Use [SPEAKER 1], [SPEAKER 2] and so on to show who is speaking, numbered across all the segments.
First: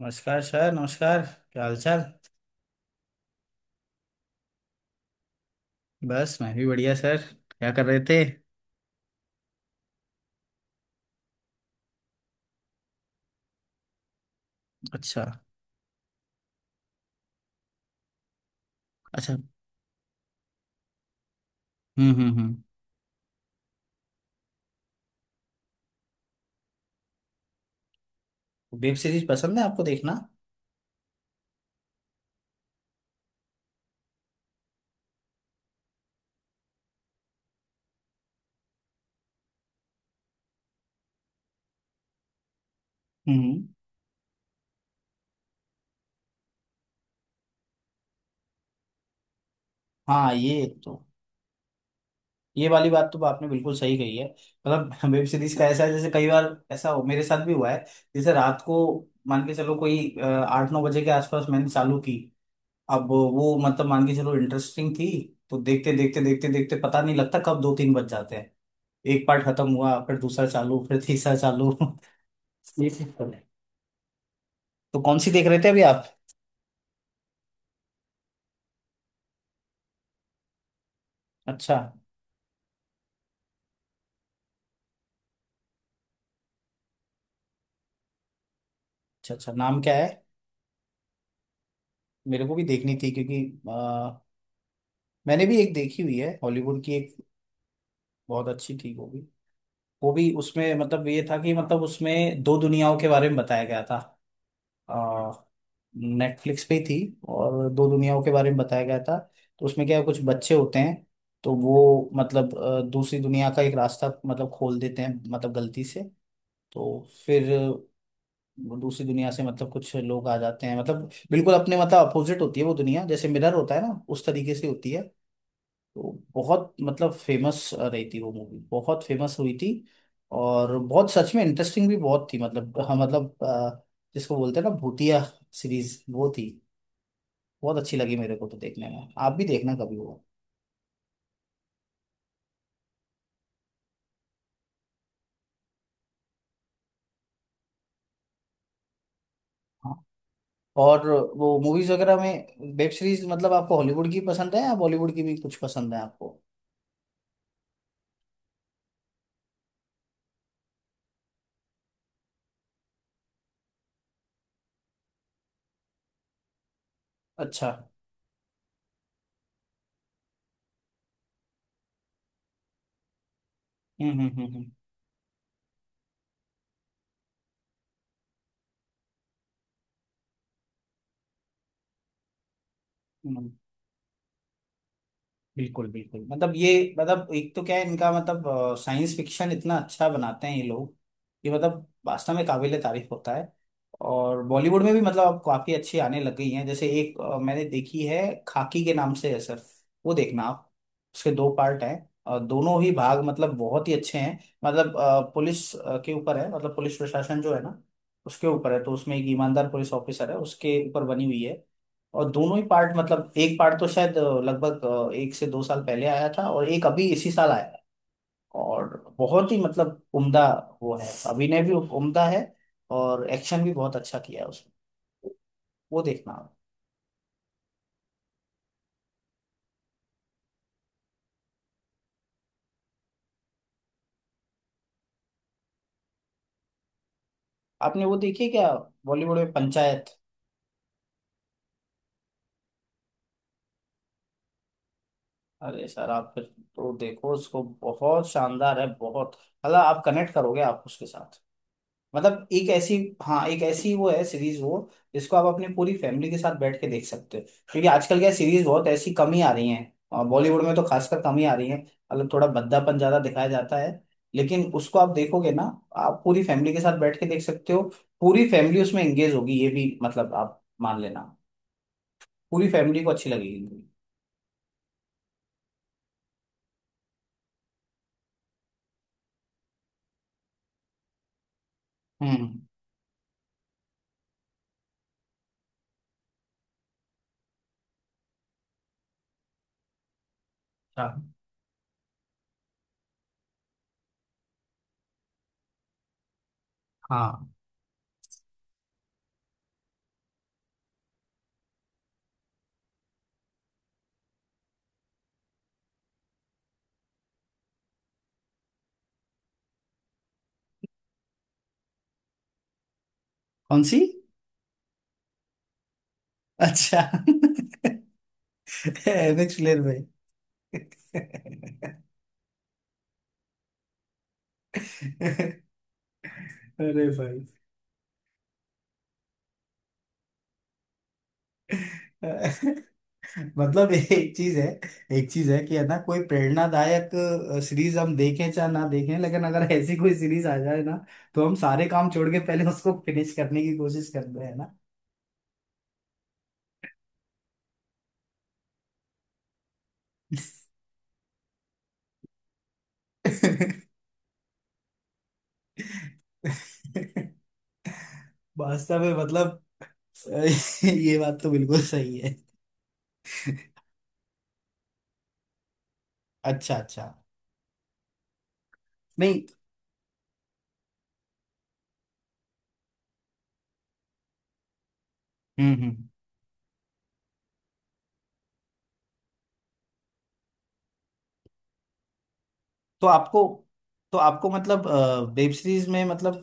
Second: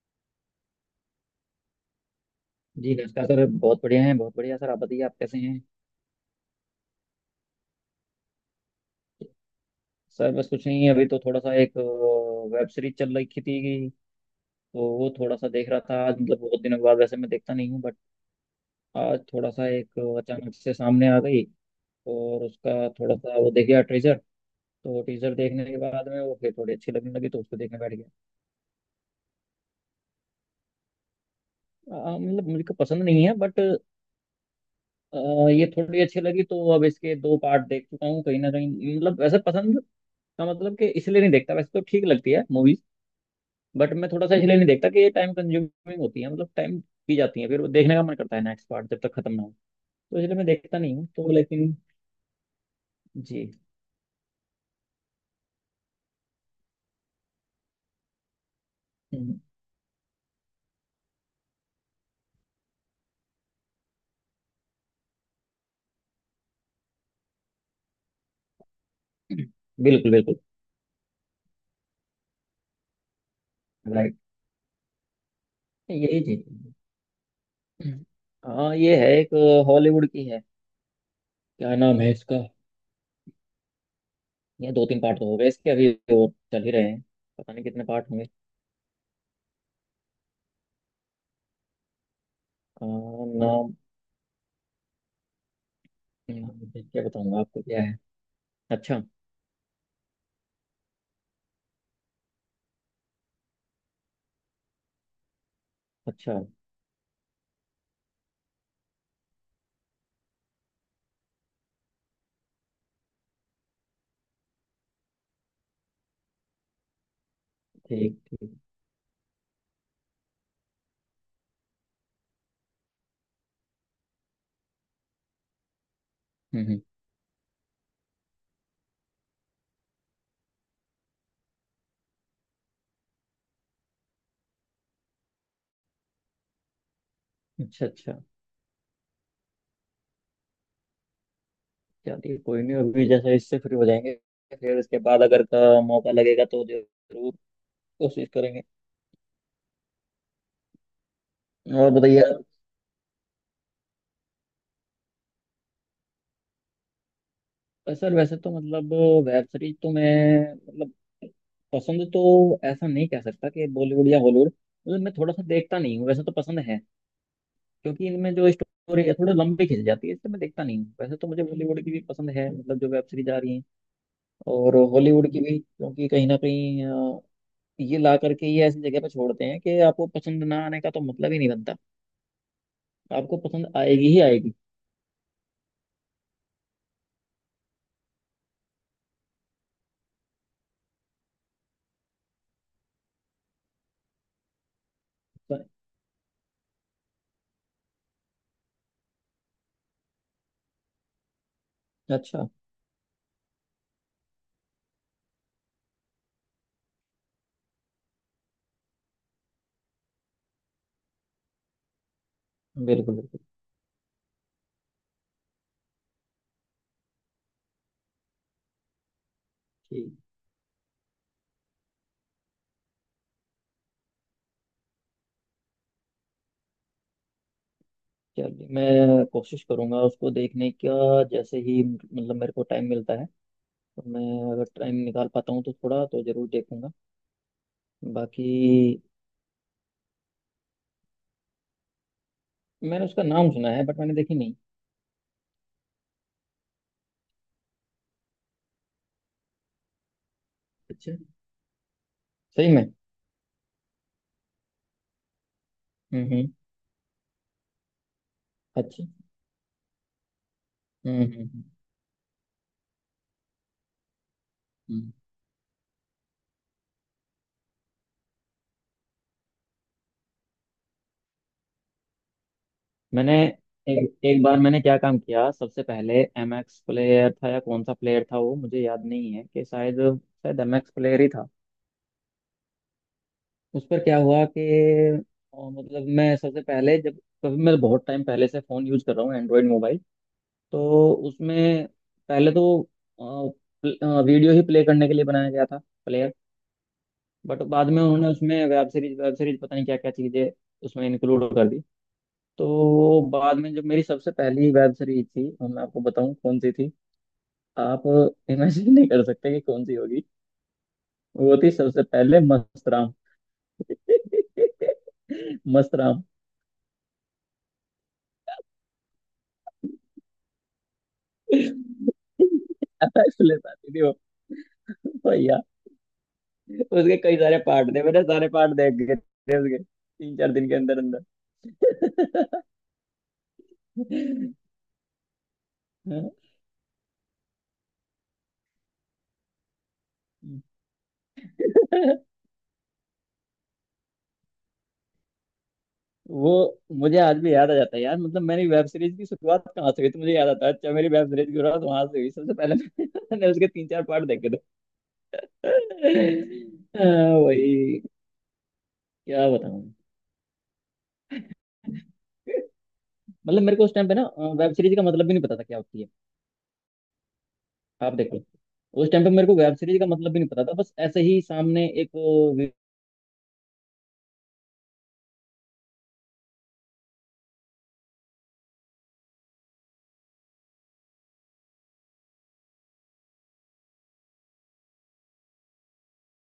[SPEAKER 1] नमस्कार सर, नमस्कार। क्या हाल चाल।
[SPEAKER 2] जी नमस्कार सर। बहुत बढ़िया हैं, बहुत बढ़िया सर। आप बताइए, आप कैसे हैं?
[SPEAKER 1] बस मैं भी बढ़िया सर। क्या कर रहे थे?
[SPEAKER 2] सर बस कुछ नहीं, अभी तो थोड़ा सा एक वेब सीरीज चल रही थी, तो वो
[SPEAKER 1] अच्छा।
[SPEAKER 2] थोड़ा सा देख रहा था आज। मतलब बहुत दिनों के बाद, वैसे मैं देखता नहीं हूँ, बट आज
[SPEAKER 1] अच्छा।
[SPEAKER 2] थोड़ा सा एक अचानक से सामने आ गई।
[SPEAKER 1] हम्म, हम्म,
[SPEAKER 2] और
[SPEAKER 1] हम्म।
[SPEAKER 2] उसका थोड़ा सा वो देख गया टीजर, तो टीजर देखने के बाद में वो फिर थोड़ी अच्छी लगने लगी, तो उसको देखने बैठ गया।
[SPEAKER 1] वेब सीरीज पसंद है आपको देखना?
[SPEAKER 2] मतलब मुझे को पसंद नहीं है, बट अ, ये थोड़ी अच्छी लगी, तो अब इसके दो पार्ट देख चुका हूँ। कहीं ना कहीं मतलब वैसे पसंद का मतलब कि इसलिए नहीं देखता, वैसे तो ठीक लगती है मूवीज,
[SPEAKER 1] हम्म।
[SPEAKER 2] बट मैं थोड़ा सा इसलिए नहीं देखता कि ये टाइम कंज्यूमिंग होती है। मतलब टाइम पी जाती है, फिर वो देखने का मन करता है नेक्स्ट पार्ट जब तक खत्म ना हो, तो
[SPEAKER 1] हाँ,
[SPEAKER 2] इसलिए मैं देखता नहीं हूँ, तो लेकिन।
[SPEAKER 1] ये वाली बात तो आपने
[SPEAKER 2] जी।
[SPEAKER 1] बिल्कुल सही कही है मतलब वेब सीरीज का ऐसा है, जैसे कई बार ऐसा हो, मेरे साथ भी हुआ है। जैसे रात को
[SPEAKER 2] हम्म।
[SPEAKER 1] मान के चलो कोई 8 9 बजे के आसपास मैंने चालू की। अब वो मतलब मान के चलो इंटरेस्टिंग थी, तो देखते देखते देखते देखते पता नहीं लगता कब 2 3 बज जाते हैं। एक पार्ट खत्म हुआ
[SPEAKER 2] बिल्कुल
[SPEAKER 1] फिर
[SPEAKER 2] बिल्कुल।
[SPEAKER 1] दूसरा चालू फिर तीसरा चालू। ये चीज़ तो है।
[SPEAKER 2] राइट।
[SPEAKER 1] तो कौन सी देख रहे थे अभी आप?
[SPEAKER 2] यही चीज। हाँ ये है एक, हॉलीवुड की है। क्या
[SPEAKER 1] अच्छा।
[SPEAKER 2] नाम है इसका? ये दो तीन पार्ट तो हो गए इसके, अभी और चल ही रहे हैं। पता नहीं कितने पार्ट होंगे।
[SPEAKER 1] अच्छा। अच्छा, नाम क्या है? मेरे को भी
[SPEAKER 2] अ,
[SPEAKER 1] देखनी थी, क्योंकि
[SPEAKER 2] नाम।
[SPEAKER 1] अ, मैंने भी एक देखी हुई है हॉलीवुड
[SPEAKER 2] ठीक
[SPEAKER 1] की
[SPEAKER 2] है,
[SPEAKER 1] एक।
[SPEAKER 2] बताऊंगा आपको क्या है।
[SPEAKER 1] बहुत अच्छी थी
[SPEAKER 2] अच्छा
[SPEAKER 1] वो भी उसमें मतलब ये था कि मतलब उसमें दो दुनियाओं के बारे में बताया गया था।
[SPEAKER 2] अच्छा।
[SPEAKER 1] नेटफ्लिक्स पे ही थी। और दो दुनियाओं के बारे में बताया गया था। तो उसमें क्या है, कुछ बच्चे होते हैं। तो वो मतलब दूसरी दुनिया का एक रास्ता मतलब खोल देते हैं मतलब गलती से। तो फिर
[SPEAKER 2] ठीक ठीक।
[SPEAKER 1] दूसरी दुनिया से मतलब कुछ लोग आ जाते हैं, मतलब बिल्कुल अपने मतलब अपोजिट होती है वो दुनिया, जैसे मिरर होता है ना उस तरीके से होती है। तो बहुत
[SPEAKER 2] हम्म।
[SPEAKER 1] मतलब फेमस रही थी वो मूवी, बहुत फेमस हुई थी। और बहुत सच में इंटरेस्टिंग भी बहुत थी, मतलब हाँ मतलब जिसको बोलते हैं ना भूतिया सीरीज, वो थी। बहुत
[SPEAKER 2] अच्छा
[SPEAKER 1] अच्छी
[SPEAKER 2] अच्छा।
[SPEAKER 1] लगी मेरे को तो देखने में, आप भी देखना कभी वो।
[SPEAKER 2] चलिए कोई नहीं, अभी जैसे इससे फ्री हो जाएंगे, फिर इसके बाद अगर का मौका लगेगा तो जरूर कोशिश करेंगे।
[SPEAKER 1] हाँ। और वो
[SPEAKER 2] और
[SPEAKER 1] मूवीज वगैरह
[SPEAKER 2] बताइए आप-
[SPEAKER 1] में वेब सीरीज मतलब आपको हॉलीवुड की पसंद है या बॉलीवुड की भी कुछ पसंद है आपको?
[SPEAKER 2] सर वैसे तो मतलब वेब सीरीज तो मैं, मतलब पसंद तो ऐसा नहीं कह सकता कि बॉलीवुड या हॉलीवुड। मतलब मैं थोड़ा सा देखता नहीं हूँ, वैसे तो पसंद है,
[SPEAKER 1] अच्छा।
[SPEAKER 2] क्योंकि इनमें जो स्टोरी है थोड़ी लंबी खिंच जाती है, इसलिए मैं देखता नहीं हूँ। वैसे तो मुझे बॉलीवुड की भी पसंद है, मतलब जो वेब सीरीज आ रही है,
[SPEAKER 1] हम्म, हम्म, हम्म।
[SPEAKER 2] और हॉलीवुड की भी, क्योंकि कहीं ना कहीं ये ला करके ये ऐसी जगह पे छोड़ते हैं कि आपको पसंद ना आने का तो मतलब ही नहीं बनता। आपको
[SPEAKER 1] हम्म।
[SPEAKER 2] पसंद आएगी ही आएगी।
[SPEAKER 1] बिल्कुल बिल्कुल, मतलब ये मतलब एक तो क्या है इनका, मतलब साइंस फिक्शन इतना अच्छा बनाते हैं ये लोग कि मतलब वास्तव में काबिले तारीफ होता है। और बॉलीवुड में भी मतलब अब काफी अच्छी आने लग गई हैं। जैसे एक मैंने देखी है, खाकी के नाम से है सर। वो देखना आप। उसके दो पार्ट हैं और
[SPEAKER 2] अच्छा।
[SPEAKER 1] दोनों ही भाग मतलब बहुत ही अच्छे हैं। मतलब पुलिस के ऊपर है, मतलब पुलिस प्रशासन जो है ना उसके ऊपर है, तो उसमें एक ईमानदार पुलिस ऑफिसर है उसके ऊपर बनी हुई है। और दोनों ही पार्ट,
[SPEAKER 2] बिल्कुल
[SPEAKER 1] मतलब
[SPEAKER 2] बिल्कुल।
[SPEAKER 1] एक पार्ट तो शायद लगभग 1 से 2 साल पहले आया था और एक अभी इसी साल आया है। और बहुत ही मतलब
[SPEAKER 2] ठीक।
[SPEAKER 1] उम्दा वो है। अभिनय भी उम्दा है और एक्शन भी बहुत अच्छा किया है उसमें। वो देखना आप।
[SPEAKER 2] चलिए मैं कोशिश करूंगा उसको देखने का, जैसे ही मतलब मेरे को टाइम मिलता है, तो मैं अगर टाइम निकाल पाता हूँ, तो थोड़ा तो जरूर देखूंगा।
[SPEAKER 1] आपने वो देखी
[SPEAKER 2] बाकी
[SPEAKER 1] है क्या, बॉलीवुड में पंचायत?
[SPEAKER 2] मैंने उसका नाम सुना है, बट मैंने देखी नहीं।
[SPEAKER 1] अरे सर आप फिर तो देखो उसको, बहुत शानदार है, बहुत। हालांकि आप कनेक्ट करोगे आप उसके
[SPEAKER 2] अच्छा।
[SPEAKER 1] साथ। मतलब एक
[SPEAKER 2] सही में।
[SPEAKER 1] ऐसी, हाँ, एक ऐसी वो है सीरीज, वो जिसको आप अपनी पूरी फैमिली के
[SPEAKER 2] हम्म।
[SPEAKER 1] साथ बैठ के देख सकते हो। क्योंकि आजकल क्या, सीरीज बहुत
[SPEAKER 2] अच्छा।
[SPEAKER 1] ऐसी कम ही आ रही हैं और बॉलीवुड में तो खासकर कम ही आ
[SPEAKER 2] हम्म।
[SPEAKER 1] रही हैं। मतलब थोड़ा भद्दापन ज्यादा दिखाया जाता है। लेकिन उसको आप
[SPEAKER 2] हम्म।
[SPEAKER 1] देखोगे ना, आप पूरी फैमिली के साथ बैठ के देख सकते हो। पूरी फैमिली उसमें एंगेज होगी ये भी, मतलब आप मान लेना, पूरी फैमिली को अच्छी
[SPEAKER 2] मैंने
[SPEAKER 1] लगेगी।
[SPEAKER 2] एक एक बार, मैंने क्या काम किया, सबसे पहले एम एक्स प्लेयर था या कौन सा प्लेयर था वो मुझे याद नहीं है, कि शायद शायद एम एक्स प्लेयर ही था।
[SPEAKER 1] हम्म।
[SPEAKER 2] उस पर क्या हुआ कि मतलब मैं सबसे पहले जब, कभी मैं बहुत टाइम पहले से फ़ोन यूज कर रहा हूँ एंड्रॉयड मोबाइल,
[SPEAKER 1] अच्छा।
[SPEAKER 2] तो उसमें पहले तो वीडियो ही प्ले करने के लिए बनाया गया था प्लेयर।
[SPEAKER 1] हाँ।
[SPEAKER 2] बट बाद में उन्होंने उसमें वेब सीरीज पता नहीं क्या क्या चीज़ें उसमें इंक्लूड कर दी। तो बाद में जब मेरी सबसे पहली वेब सीरीज थी, और मैं आपको बताऊं कौन सी थी? आप इमेजिन नहीं कर सकते कि कौन सी होगी। वो थी सबसे पहले मस्तराम।
[SPEAKER 1] कौन सी?
[SPEAKER 2] मस्तराम
[SPEAKER 1] अच्छा। एमएक्स प्लेयर भाई।
[SPEAKER 2] इसलिए आती थी वो, भैया।
[SPEAKER 1] अरे
[SPEAKER 2] उसके कई
[SPEAKER 1] भाई।
[SPEAKER 2] सारे पार्ट थे, मैंने सारे पार्ट देख गए थे उसके तीन चार दिन के अंदर अंदर।
[SPEAKER 1] मतलब एक चीज है, एक चीज है कि है ना, कोई प्रेरणादायक सीरीज हम देखें चाहे ना देखें, लेकिन अगर ऐसी कोई सीरीज आ जाए ना, तो हम सारे काम छोड़ के पहले उसको फिनिश करने की कोशिश करते हैं ना।
[SPEAKER 2] वो मुझे आज भी याद आ जाता है यार, मतलब मेरी वेब सीरीज की शुरुआत कहाँ से हुई, तो मुझे याद आता है, अच्छा मेरी वेब सीरीज की शुरुआत वहां से हुई सबसे पहले। मैंने उसके तीन चार पार्ट देखे थे। हाँ, वही।
[SPEAKER 1] वास्तव में
[SPEAKER 2] क्या
[SPEAKER 1] मतलब
[SPEAKER 2] बताऊं।
[SPEAKER 1] ये बात तो बिल्कुल सही है।
[SPEAKER 2] मतलब मेरे को उस टाइम पे ना वेब सीरीज का मतलब भी नहीं पता था क्या होती है।
[SPEAKER 1] अच्छा। अच्छा।
[SPEAKER 2] आप देखो, उस टाइम पे
[SPEAKER 1] नहीं।
[SPEAKER 2] मेरे को वेब सीरीज का मतलब भी नहीं पता था, बस ऐसे ही सामने एक वे-
[SPEAKER 1] हम्म, हम्म। तो आपको तो आपको मतलब, वेब सीरीज में मतलब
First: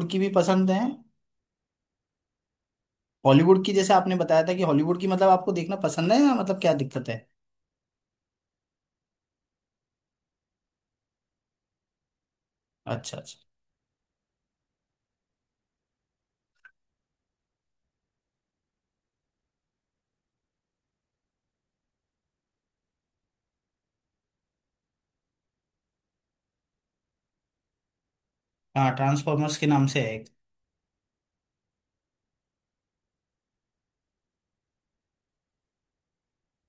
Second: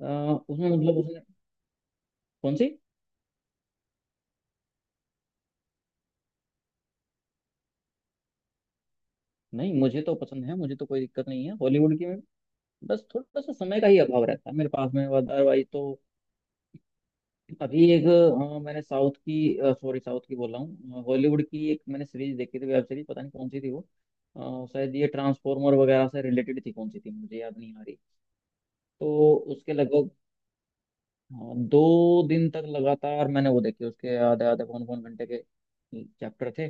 [SPEAKER 2] अ,
[SPEAKER 1] की भी
[SPEAKER 2] उसमें
[SPEAKER 1] पसंद है?
[SPEAKER 2] मतलब उसने, कौन सी?
[SPEAKER 1] हॉलीवुड की, जैसे आपने बताया था कि हॉलीवुड की मतलब आपको देखना पसंद है, या मतलब क्या दिक्कत है?
[SPEAKER 2] नहीं मुझे तो पसंद है, मुझे तो कोई दिक्कत नहीं है हॉलीवुड की में। बस
[SPEAKER 1] अच्छा। अच्छा।
[SPEAKER 2] थोड़ा सा समय का ही अभाव रहता है मेरे पास में, अदरवाइज तो अभी एक, मैंने साउथ की, सॉरी साउथ की बोल रहा हूँ, हॉलीवुड की एक मैंने सीरीज देखी थी वेब सीरीज, पता नहीं कौन सी थी वो। शायद ये ट्रांसफॉर्मर वगैरह से रिलेटेड थी, कौन सी थी मुझे याद नहीं आ रही।
[SPEAKER 1] हाँ,
[SPEAKER 2] तो
[SPEAKER 1] ट्रांसफॉर्मर्स के
[SPEAKER 2] उसके
[SPEAKER 1] नाम से
[SPEAKER 2] लगभग,
[SPEAKER 1] है एक।
[SPEAKER 2] हाँ दो दिन तक लगातार मैंने वो देखी, उसके आधे आधे पौन पौन घंटे के चैप्टर थे।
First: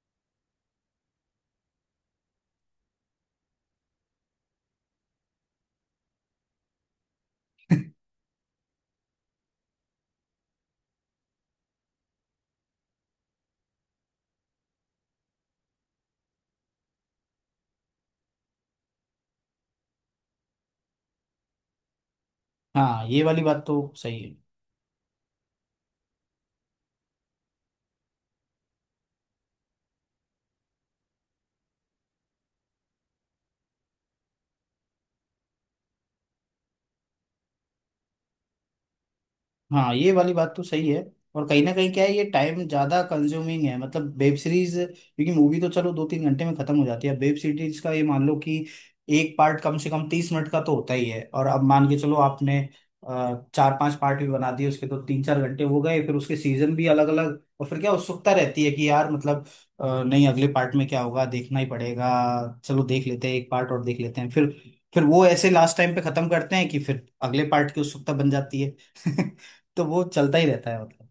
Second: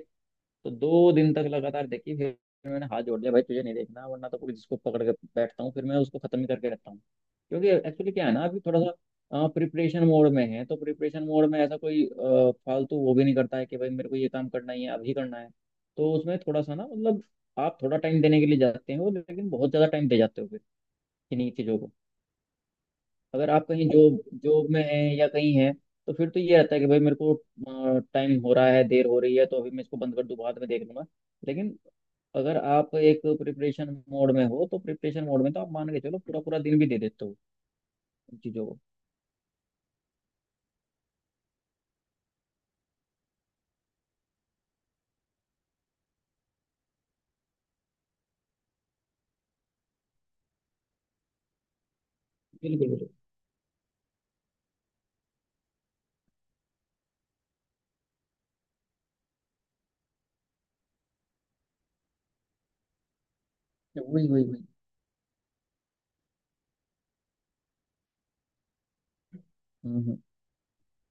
[SPEAKER 2] तो दो दिन तक लगातार देखी, फिर मैंने हाथ जोड़ लिया, भाई तुझे नहीं देखना, वरना तो कोई जिसको पकड़ के बैठता हूँ, फिर मैं उसको खत्म ही करके रखता हूँ। क्योंकि एक्चुअली क्या है ना, अभी थोड़ा सा प्रिपरेशन मोड में है, तो प्रिपरेशन मोड में ऐसा कोई फालतू वो भी नहीं करता है कि भाई मेरे को ये काम करना ही है, अभी करना है। तो उसमें थोड़ा सा ना मतलब, आप थोड़ा टाइम देने के लिए जाते हो, लेकिन बहुत ज्यादा टाइम दे जाते हो फिर इन्हीं चीजों को।
[SPEAKER 1] हाँ, ये वाली
[SPEAKER 2] अगर
[SPEAKER 1] बात
[SPEAKER 2] आप कहीं
[SPEAKER 1] तो
[SPEAKER 2] जॉब
[SPEAKER 1] सही है।
[SPEAKER 2] जॉब में हैं या कहीं हैं, तो फिर तो ये रहता है कि भाई मेरे को टाइम हो रहा है, देर हो रही है, तो अभी मैं इसको बंद कर दूं, बाद में देख लूंगा। लेकिन अगर आप एक प्रिपरेशन मोड में हो, तो प्रिपरेशन मोड में तो आप मान के चलो पूरा पूरा दिन भी दे देते हो उन चीज़ों को।
[SPEAKER 1] हाँ, ये वाली बात तो सही है। और कहीं ना कहीं क्या है, ये टाइम ज्यादा कंज्यूमिंग है, मतलब वेब सीरीज, क्योंकि मूवी तो चलो 2 3 घंटे में खत्म हो जाती है, वेब सीरीज का ये मान लो कि एक पार्ट कम से कम 30 मिनट का तो होता ही है। और अब मान के चलो आपने
[SPEAKER 2] बिल्कुल बिल्कुल।
[SPEAKER 1] 4 5 पार्ट भी बना दिए उसके, तो 3 4 घंटे हो गए। फिर उसके सीजन भी अलग अलग, और फिर क्या उत्सुकता रहती है कि यार मतलब नहीं अगले पार्ट में क्या होगा, देखना ही पड़ेगा। चलो देख लेते हैं, एक पार्ट और देख लेते
[SPEAKER 2] वही
[SPEAKER 1] हैं
[SPEAKER 2] वही
[SPEAKER 1] फिर।
[SPEAKER 2] वही।
[SPEAKER 1] फिर वो ऐसे लास्ट टाइम पे खत्म करते हैं कि फिर अगले पार्ट की उत्सुकता बन जाती है। तो
[SPEAKER 2] हम्म
[SPEAKER 1] वो
[SPEAKER 2] हम्म।
[SPEAKER 1] चलता ही रहता है मतलब।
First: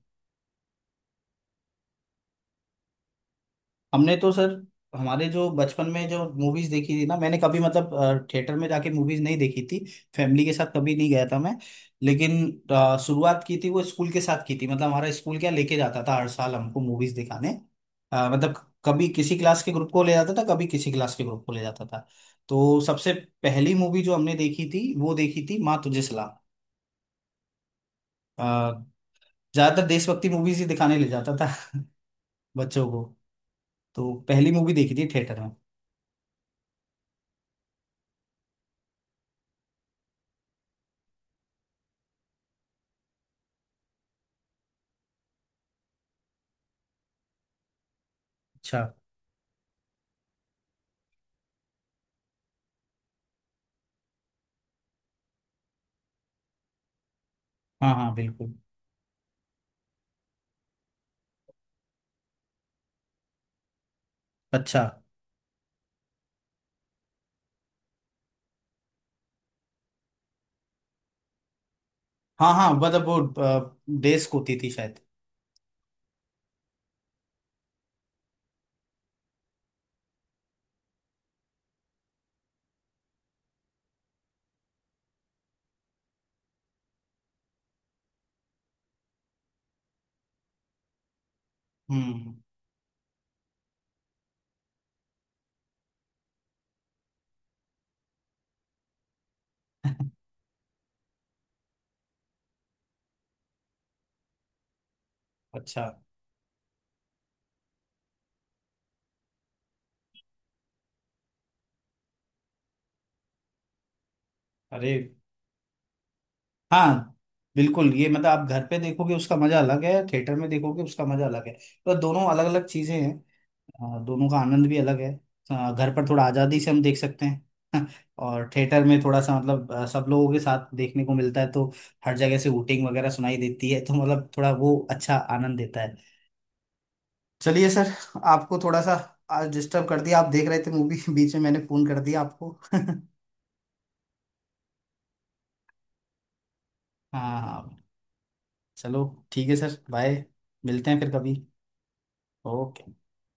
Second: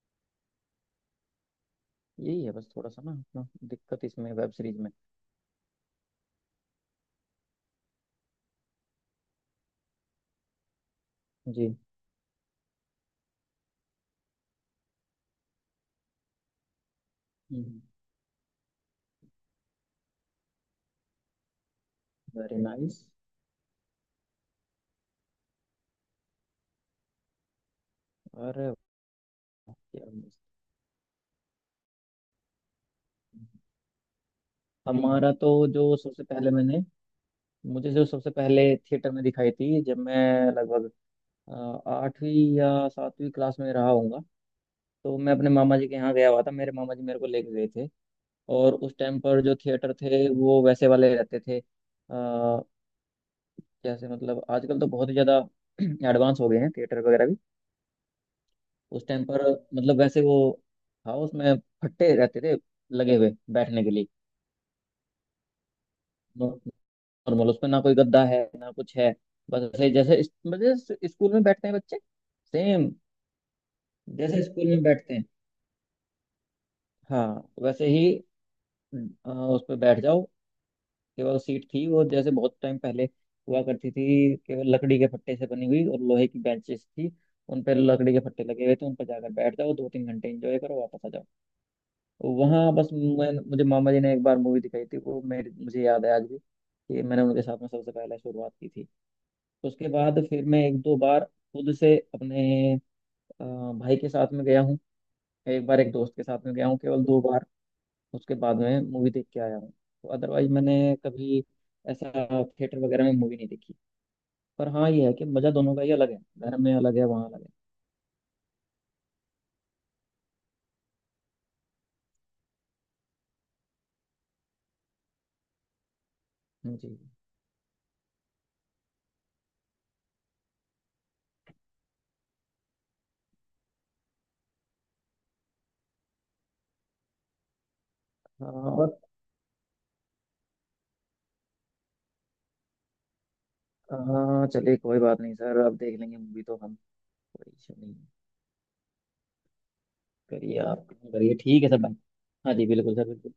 [SPEAKER 2] यही है, बस थोड़ा सा ना अपना दिक्कत
[SPEAKER 1] हमने तो
[SPEAKER 2] इसमें वेब
[SPEAKER 1] सर,
[SPEAKER 2] सीरीज में।
[SPEAKER 1] हमारे जो बचपन में जो मूवीज देखी थी ना, मैंने कभी मतलब थिएटर में जाके मूवीज नहीं देखी थी, फैमिली के साथ कभी नहीं गया था मैं।
[SPEAKER 2] जी।
[SPEAKER 1] लेकिन शुरुआत की थी वो स्कूल के साथ की थी, मतलब हमारा स्कूल क्या लेके जाता था हर साल हमको मूवीज दिखाने।
[SPEAKER 2] हम्म।
[SPEAKER 1] मतलब कभी किसी क्लास के ग्रुप को ले जाता था, कभी किसी क्लास के ग्रुप को ले जाता था।
[SPEAKER 2] वेरी
[SPEAKER 1] तो
[SPEAKER 2] नाइस।
[SPEAKER 1] सबसे पहली मूवी जो हमने देखी थी वो देखी थी माँ तुझे सलाम। अ,
[SPEAKER 2] अरे वाह,
[SPEAKER 1] ज्यादातर
[SPEAKER 2] क्या
[SPEAKER 1] देशभक्ति
[SPEAKER 2] मस्त।
[SPEAKER 1] मूवीज ही दिखाने ले जाता था। बच्चों को।
[SPEAKER 2] हम्म।
[SPEAKER 1] तो पहली मूवी देखी थी
[SPEAKER 2] हमारा
[SPEAKER 1] थिएटर में।
[SPEAKER 2] तो जो सबसे पहले मैंने, मुझे जो सबसे पहले थिएटर में दिखाई थी, जब मैं लगभग अ, आठवीं या सातवीं क्लास में रहा होऊंगा, तो मैं अपने मामा जी के यहाँ गया हुआ था, मेरे मामा जी मेरे को लेके गए थे। और
[SPEAKER 1] अच्छा।
[SPEAKER 2] उस टाइम पर जो थिएटर थे वो वैसे वाले रहते थे, जैसे मतलब आजकल तो बहुत ही ज़्यादा एडवांस हो गए हैं थिएटर वगैरह भी।
[SPEAKER 1] हाँ हाँ, बिल्कुल।
[SPEAKER 2] उस टाइम पर मतलब वैसे वो था, उसमें फट्टे रहते थे लगे हुए बैठने के लिए।
[SPEAKER 1] अच्छा।
[SPEAKER 2] नो- नॉर्मल उसमें ना कोई गद्दा है ना कुछ है, बस ऐसे ही जैसे मतलब जैसे स्कूल में बैठते हैं बच्चे,
[SPEAKER 1] हाँ हाँ,
[SPEAKER 2] सेम
[SPEAKER 1] मतलब वो देश
[SPEAKER 2] जैसे
[SPEAKER 1] होती
[SPEAKER 2] स्कूल
[SPEAKER 1] थी
[SPEAKER 2] में
[SPEAKER 1] शायद।
[SPEAKER 2] बैठते हैं, हाँ वैसे ही उस पर बैठ जाओ। केवल सीट थी वो, जैसे बहुत टाइम पहले हुआ करती थी, केवल लकड़ी के फट्टे से बनी हुई, और लोहे की बेंचेस थी, उन पर लकड़ी के फट्टे लगे हुए थे, उन पर जाकर बैठ जाओ, दो तीन घंटे एंजॉय करो, वापस आ जाओ।
[SPEAKER 1] हम्म।
[SPEAKER 2] वहाँ बस मैं, मुझे मामा जी ने एक बार मूवी दिखाई थी, वो मेरे मुझे याद है आज भी, कि मैंने उनके साथ में सबसे पहले शुरुआत की थी। उसके बाद फिर मैं एक दो बार खुद से अपने अ, भाई के साथ में गया हूँ, एक बार एक
[SPEAKER 1] अच्छा।
[SPEAKER 2] दोस्त के साथ में गया हूँ, केवल दो बार उसके बाद में मूवी देख के आया हूँ। तो अदरवाइज मैंने कभी ऐसा थिएटर वगैरह में मूवी नहीं देखी। पर हाँ
[SPEAKER 1] अरे
[SPEAKER 2] ये है कि मज़ा दोनों का ही अलग है, घर में अलग है,
[SPEAKER 1] हाँ,
[SPEAKER 2] वहाँ अलग है।
[SPEAKER 1] बिल्कुल, ये मतलब आप घर पे देखोगे उसका मजा अलग है, थिएटर में देखोगे उसका मजा अलग है। तो दोनों अलग अलग चीजें हैं। दोनों का आनंद भी अलग है। घर पर थोड़ा आजादी से हम देख
[SPEAKER 2] जी।
[SPEAKER 1] सकते हैं। और थिएटर में थोड़ा सा मतलब सब लोगों के साथ देखने को मिलता है। तो हर जगह से हूटिंग वगैरह सुनाई देती है, तो मतलब थोड़ा वो अच्छा आनंद देता है। चलिए सर, आपको
[SPEAKER 2] हाँ
[SPEAKER 1] थोड़ा सा
[SPEAKER 2] और।
[SPEAKER 1] आज डिस्टर्ब कर दिया, आप देख रहे थे मूवी बीच में मैंने फोन कर दिया आपको।
[SPEAKER 2] हाँ चलिए कोई बात नहीं सर, अब देख लेंगे मूवी तो हम,
[SPEAKER 1] हाँ
[SPEAKER 2] कोई इशू
[SPEAKER 1] हाँ।
[SPEAKER 2] नहीं है।
[SPEAKER 1] चलो, ठीक है सर, बाय।
[SPEAKER 2] करिए आप,
[SPEAKER 1] मिलते हैं फिर कभी।
[SPEAKER 2] करिए ठीक है सर, बाय। हाँ जी
[SPEAKER 1] ओके।
[SPEAKER 2] बिल्कुल सर, बिल्कुल।